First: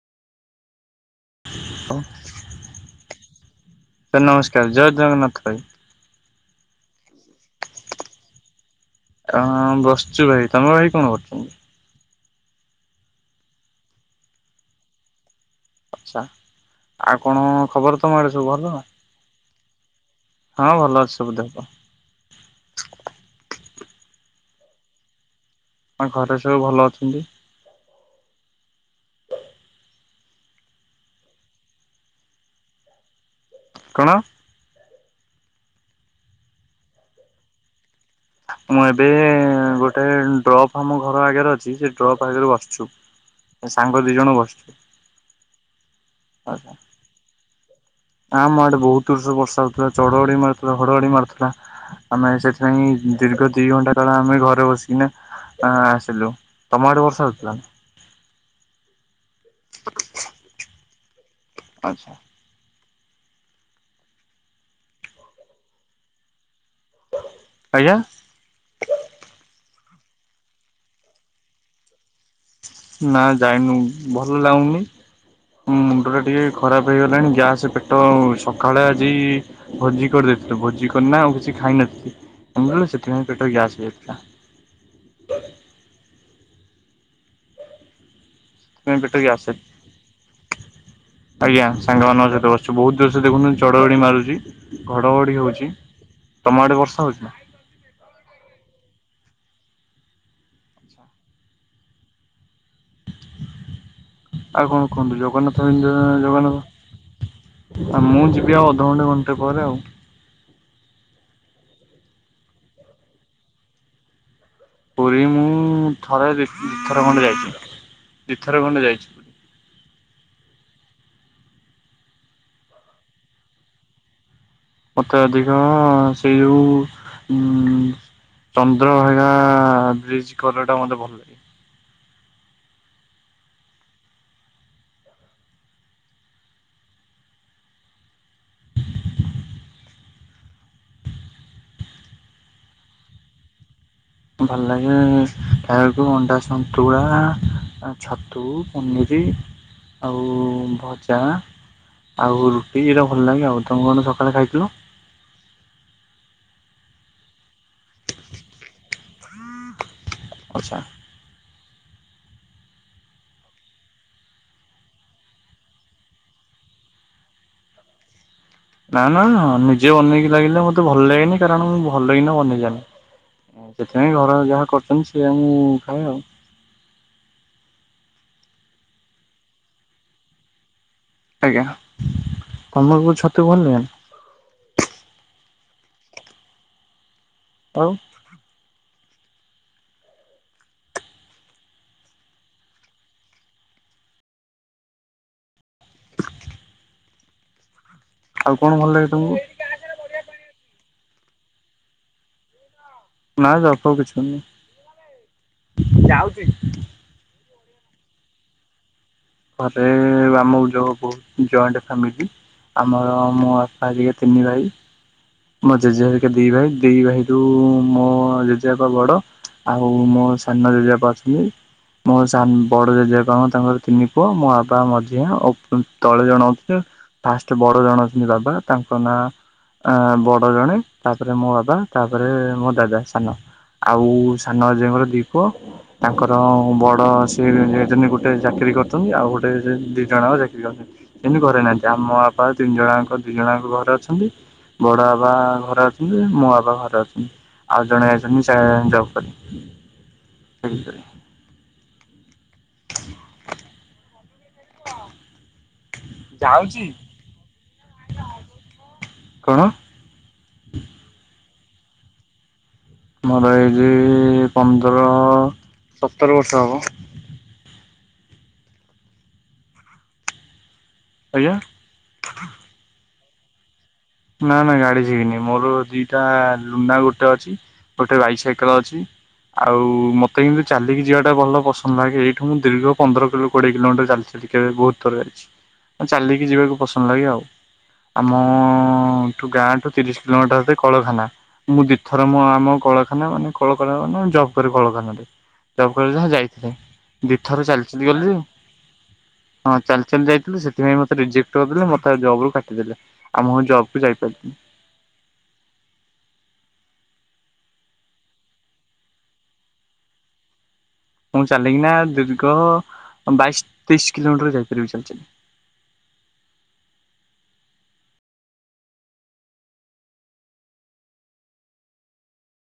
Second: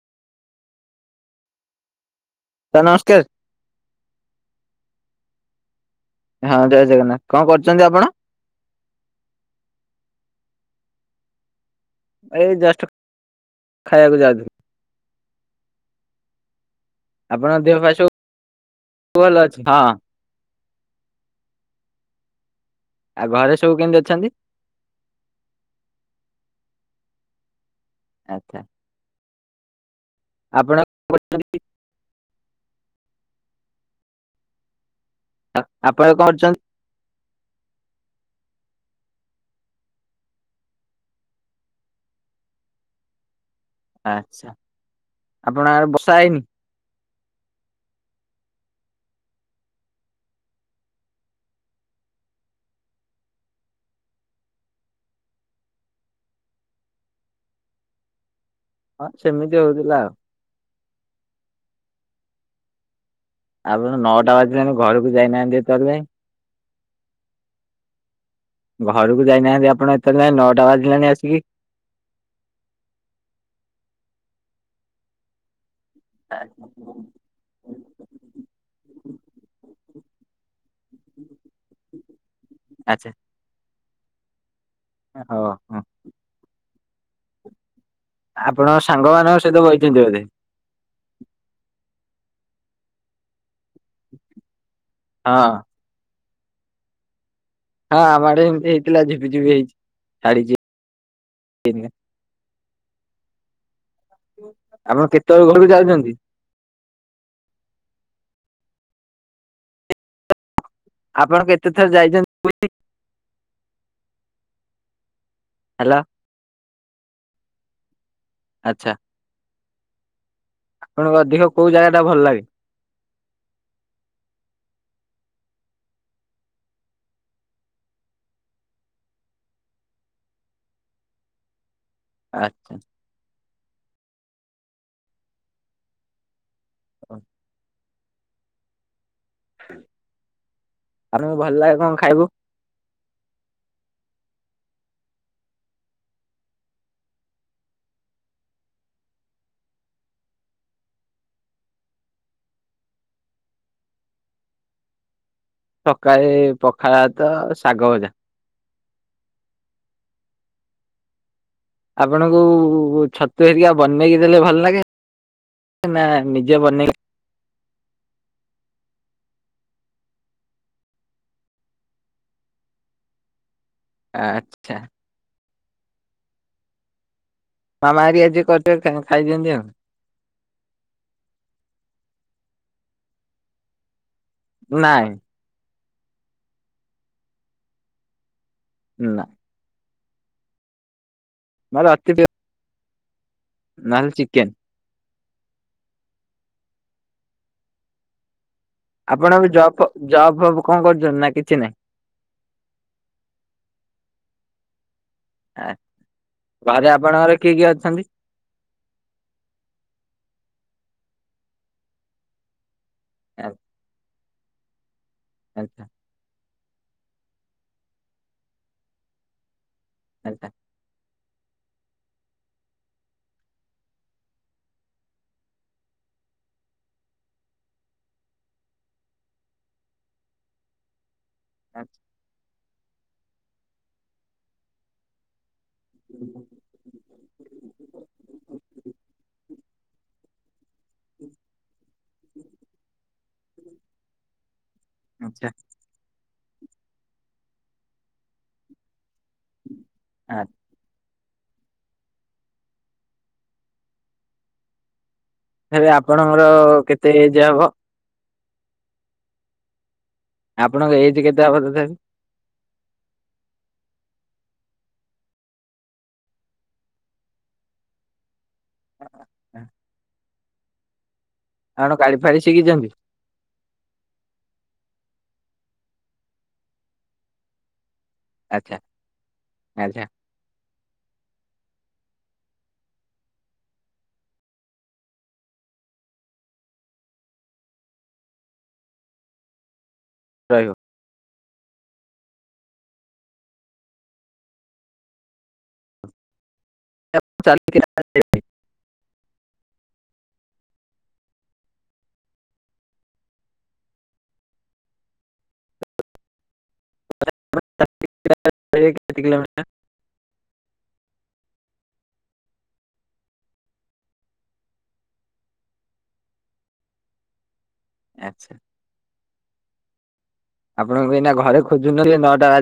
Sir ନମସ୍କାର sir ନମସ୍କାର ଜୟ ଜଗନ୍ନାଥ ଭାଇ। ହଁ ଜୟ ଜଗନ୍ନାଥ କଣ କରୁଚନ୍ତି ଆପଣ? ହଁ ବସଚୁ ଭାଇ ତମର ଭାଇ କଣ କରୁଚନ୍ତି? ଏ ଜଷ୍ଟ ଖାଇବାକୁ ଯାଉଥିଲି। ଆଚ୍ଛା ଆଉ କଣ ଆପଣଙ୍କ ଦେହ ପା ଖବର ତମଆଡେ ସବୁ ଭଲ? ଭଲ ହଁ। ହଁ ଭଲ ଅଛି ସବୁ ଦେହପାହ। ଆଉ ଘରେ ସବୁ କେମିତି ଅଛନ୍ତି? ଆ ଘରେ ସବୁ ଭଲ ଅଛନ୍ତି। ଆଚ୍ଛା। ଆପଣ କଣ କରୁଚନ୍ତି? କଣ? ଆପଣ କରୁଚନ୍ତି? ମୁଁ ଏବେ ଗୋଟେ ଡ୍ରପ୍ ଆମ ଘର ଆଗରେ ଅଛି ସେ ଡ୍ରପ୍ ଆଗରୁ ବସିଚୁ। ସାଙ୍ଗ ଦି ଜଣ ଆଚ୍ଛା ବସିଚୁ ଆପଣ ଆଡେ ବର୍ଷା ହେଇନି? ଆଛା। ଆ ମାୋ ଆଡେ ବହୁତ ଜୋରସେ ବର୍ଷା ହଉଥିଲା ଚଢହଡି ମାରୁଥିଲା ଘଡଘଡି ମାରୁଥିଲା। ଆମେ ସେଥିପାଇଁ ଦୀର୍ଘ ଦି ଘଣ୍ଟା କାଳ ଆମେ ଘରେ ବସିକିନା ଆ ଆସିଲୁ ତମ ଆଡ ବର୍ଷ ହଉଥିଲା? ହଁ ସେମିତି ହଉଥିଲା ଆଉ। ଆଚ୍ଛା। ଆପଣ ନଅଟା ବାଜିଲାଣି ଘରକୁ ଯାଇନାହାନ୍ତି ଏତେବେଳ ଆଜ୍ଞା ଯାଇଁ ଘରକୁ ଯାଇନାହାନ୍ତି ଆପଣ ଏ ତେଳ ଯାଏଁ ନଅଟା ବାଜିଲାଣି ଆସିକି। ନା ଯାଇନୁ ଭଲ ଲାଗୂଉନି। ମୁଣ୍ଡ ଟା ଟିକେ ଖରାପ ହେଇଗଲାଣି, ଗ୍ୟାସ୍ ପେଟ ଅ ସକାଳେ ଆ ଜି ଭୋଜି କରିଦେଇଥିଲୁ ଭୋଜି କରିନା ଆଉ କିଛି ଖାଇନଥିଲି। ଲୁ ଆଚ୍ଛା ସେଥିପାଇଁ ପେଟ ଗ୍ୟାସ୍ ହେଇଯାଇଥିଲା। ହଁ ହ। ଆପଣଙ୍କ ପେଟରେ ସାଙ୍ଗମାନଙ୍କ ଗ୍ୟାସ ସହିତ ବଇଛନ୍ତି ବୋଧେ ଆଜ୍ଞା। ସାଙ୍ଗମାନଙ୍କ ସହିତ ବସ୍ଚୁ ବହୁତ ଜୋର୍ ସ ଦେଖୁନ୍ତୁ ଚଡହଡି ମାରୁଚି ଘଡଘଡି ହଁ। ହଉଚି ତମ ଆଡେ ବର୍ଷା ହଉଚି ନା? ହଁ ଆମ ଆଡେ ଏମତି ହେଇଥିଲା ଝିପି ଝିପି ହେଇଚି ଛାଡିଛି ଏରିକା। ଆଉ କଣ ଆପଣ କୁହନ୍ତୁ କେତେବେଳେ ଜଗନ୍ନାଥ ଘରକୁ ଏ ଯାଉଛନ୍ତି ଜଗନ୍ନାଥ ଆ ମୁଁ ଯିବି ଆଉ ଅଧଘଣ୍ଟେ ଘଣ୍ଟେ ପରେ ଆଉ। ଆପଣ କେତେ ଥର ଯାଇଛନ୍ତି ବୁଲି? ପ ମୁଁ ଥରେ ଦି ଥର ଖଣ୍ଡେ ଯାଇଚି, ଦିଥର ଖଣ୍ଡେ ଯାଇଚି। ଆପଣଙ୍କ ଅଧିକ କୋଉ ଜାଗା ଟା ଭଲ ଲାଗେ! ତ ଅଧିକ ସେଇ ଯୋଉ ଉ ଚନ୍ଦ୍ରଭାଗା ବ୍ରିଜ କର ଟା ମତେ ଭଲ ଲାଗେ। ଆଚ୍ଛା। ହ। ଆମକୁ ଭଲ ଲାଗେ କଣ ଖାଇବୁ? ଭଲ ଲାଗେ ଖାଇବାକୁ ଅଣ୍ଡା ସନ୍ତୁଳା ଛତୁ ପନିରି ଆଉ ଭଜା। ଆଉ ରୁଟି ଏଟା ଭଲ ଲାଗେ ଆଉ ତମ କଣେ ସକାଳେ ଖାଇଥିଲ? ସକାଳେ ପଖାଳ ଭାତ ଶାଗ। ଆଚ୍ଛା। ଆପଣଙ୍କୁ ଛତୁ ହେରିକା ବନେଇକି ଦେଲେ ଭଲ ଲାଗେ? ନା ନିଜେ ବନେଇକି ନା ନା ନିଜେ ବନେଇକି ଲାଗିଲେ ମତେ ଭଲ ଲାଗେନି କାରଣ ମୁଁ ଭଲ କିଇନା ବନେଜାଣିିନି। ସେଥିପାଇଁ ଘର ଯାହା ଆଚ୍ଛା କରୁଛନ୍ତି ସେଏ ମୁଁ ଖାଏ ଆଉ। ମାମା ହେରିକା ଯିଏ କରିଦିଅନ୍ତି ତାକୁ ଖାଇଦିଅନ୍ତି ଆଉ। ଆଜ୍ଞା କମଲପୁର ଛତୁ ଭଲିଲା। ନାଇଁ। ଆଉ ନା ମୋର ଅଛି ଡି ନହେଲେ ଚିକେନ୍। ଆଉ କଣ ଭଲ ଲାଗେ ତମକୁ ଆପଣ ଜବ ଫବ ଜବ ଫବ କଣ କରୁଛନ୍ତି ନା କିଛି ନାହିଁ? ନା ଜବ ଫବ କିଛି ନାହିଁ। ଘରେ ଆପଣଙ୍କର କିଏ କିଏ ଅଛନ୍ତି? ଘରେ ଆମ ଯୋଉ ବହୁ ଜଏଣ୍ଟ୍ ଫାମିଲି ଆମର ଆ ମୁଁ ବାପା ତିନି ଭାଇ ମୋ ଆଚ୍ଛା ଜେଜେ ହେରିକା ଦି ଭାଇ। ଦି ଭାଇରୁୁ ମୋ ଜେଜେବାପା ବଡ ଆଉ ମୋ ଆଚ୍ଛା ସାନ ଜେଜେବାପ ଅଛ ମୋର ସାନ୍ ବଡ ଜେଜେ କଣ ତାଙ୍କର ତିନି ପୁଅ ମୋ ବାବା ମଝିଆ ଅ ତଳେ ଜଣେଉଥିଲେ ଫାଷ୍ଟ ବଡ ଜଣ ଅଛନ୍ତି ବାବା ତାଙ୍କ ନାଁ ବଡ ଜଣେ ତାପରେ ମୋ ବାବା ଆଚ୍ଛା ତାପରେ ମୋ ଦାଦା ସାନ ଆଉ ସାନଜେଙ୍କର ଦି ପୁଅ। ତାଙ୍କର ବଡ ସେ ଗୋଟେ ଚାକିରୀ କରୁଛନ୍ତି ଆଉ ଗୋଟେ ଦି ଜଣଙ୍କ ଦେଖିଛନ୍ତି ସେମିତି ଘରେ ନାହାନ୍ତି ଆମ ବାପା ତିନି ଜଣଙ୍କ। ଦିଜଣଙ୍କ ଘରେ ଅଛନ୍ତି ବଡ ବାବା ଆଚ୍ଛା ଘରେ ଅଛନ୍ତି। ମୋ ବାପ ଘରେ ଅଛନ୍ତି ଆଉ ଜଣେ ଅଛନ୍ତି ସେ ଜବ ଆ କରି ସେ [inaudible] ହଁ। ଏବେ ଆପଣଙ୍କର କେତେ ଏଜେ ହବ? କଣ? ଆପଣଙ୍କ ଏଇଜ କେତେ ହବ ତଥାପି? ମୋର ହେଇଛି ପନ୍ଦର ସତର ବର୍ଷ ହବ। ଅ ହଁ। ଆଜ୍ଞା। ଆଁଣ ଗାଡି ଫାଡି ଶିଖିଛନ୍ତି? ନା ନା ଗାଡି ଶିଖିନି ମୋର ଦିଟା ଲୁଣନା ଗୋଟେ ଅଛି। ଗୋଟେ ଆଚ୍ଛା ବାଇସାଇକେଲ ଅଛି ଆଉ ଆଚ୍ଛା ମତେ କେମିତି ଚାଲିକି ଯିବାଟା ଭଲ ପସନ୍ଦ ଲାଗେ ଏଇଠୁ ମୁଁ ଦୀର୍ଘ ପନ୍ଦର କିଲୋ କୋଡିଏ କିଲୋମିଟର ଚାଲି କେବେ ବହୁତ ଥର ଯାଇଛି। ଚାଲିକି ଯିବାକୁ ପସନ୍ଦ ଲାଗେ ଆଉ ଆମ ଗାଁଠୁ ତିରିଶ ରହିବ। କିଲୋମିଟର କଳଖାନା। ମୁଁ ଦିଇଥର ମ ଆମ କଳଖାନା ମାନେ କଳକ ମାନେ ଜବ୍ କରିରେ କଳଖାନାରେ ଜବ୍ କରି ଯାହା ଯାଇ ଦୁଇଥର ଚାଲିକି ଚାଲି ଚାଲି ଗଲି। ହଁ ଚାଲି ଚାଲି ଯାଇଥିଲୁ ସେଥିପାଇଁ ମତେ ରଜେକ୍ଟ କରିଦେଲେ ମତେ ଜବ ରୁ କାଟିଦେଲେ ଆମ ମ ଜବ। ବ ଯାଇ ପି। [inaudible] ମୁଁ ଚାଲିକିନା ଦୀର୍ଘ ବାଇଶ ତେଇଶି କିଲୋମିଟର ଯାଇପାରିବି ଚାଲି ଚାଲି। [inaudible] ଆଚ୍ଛା। ଆପଣଙ୍କୁ ଏନା ଘରେ ଖୋଜୁନହଲେ ନଅଟା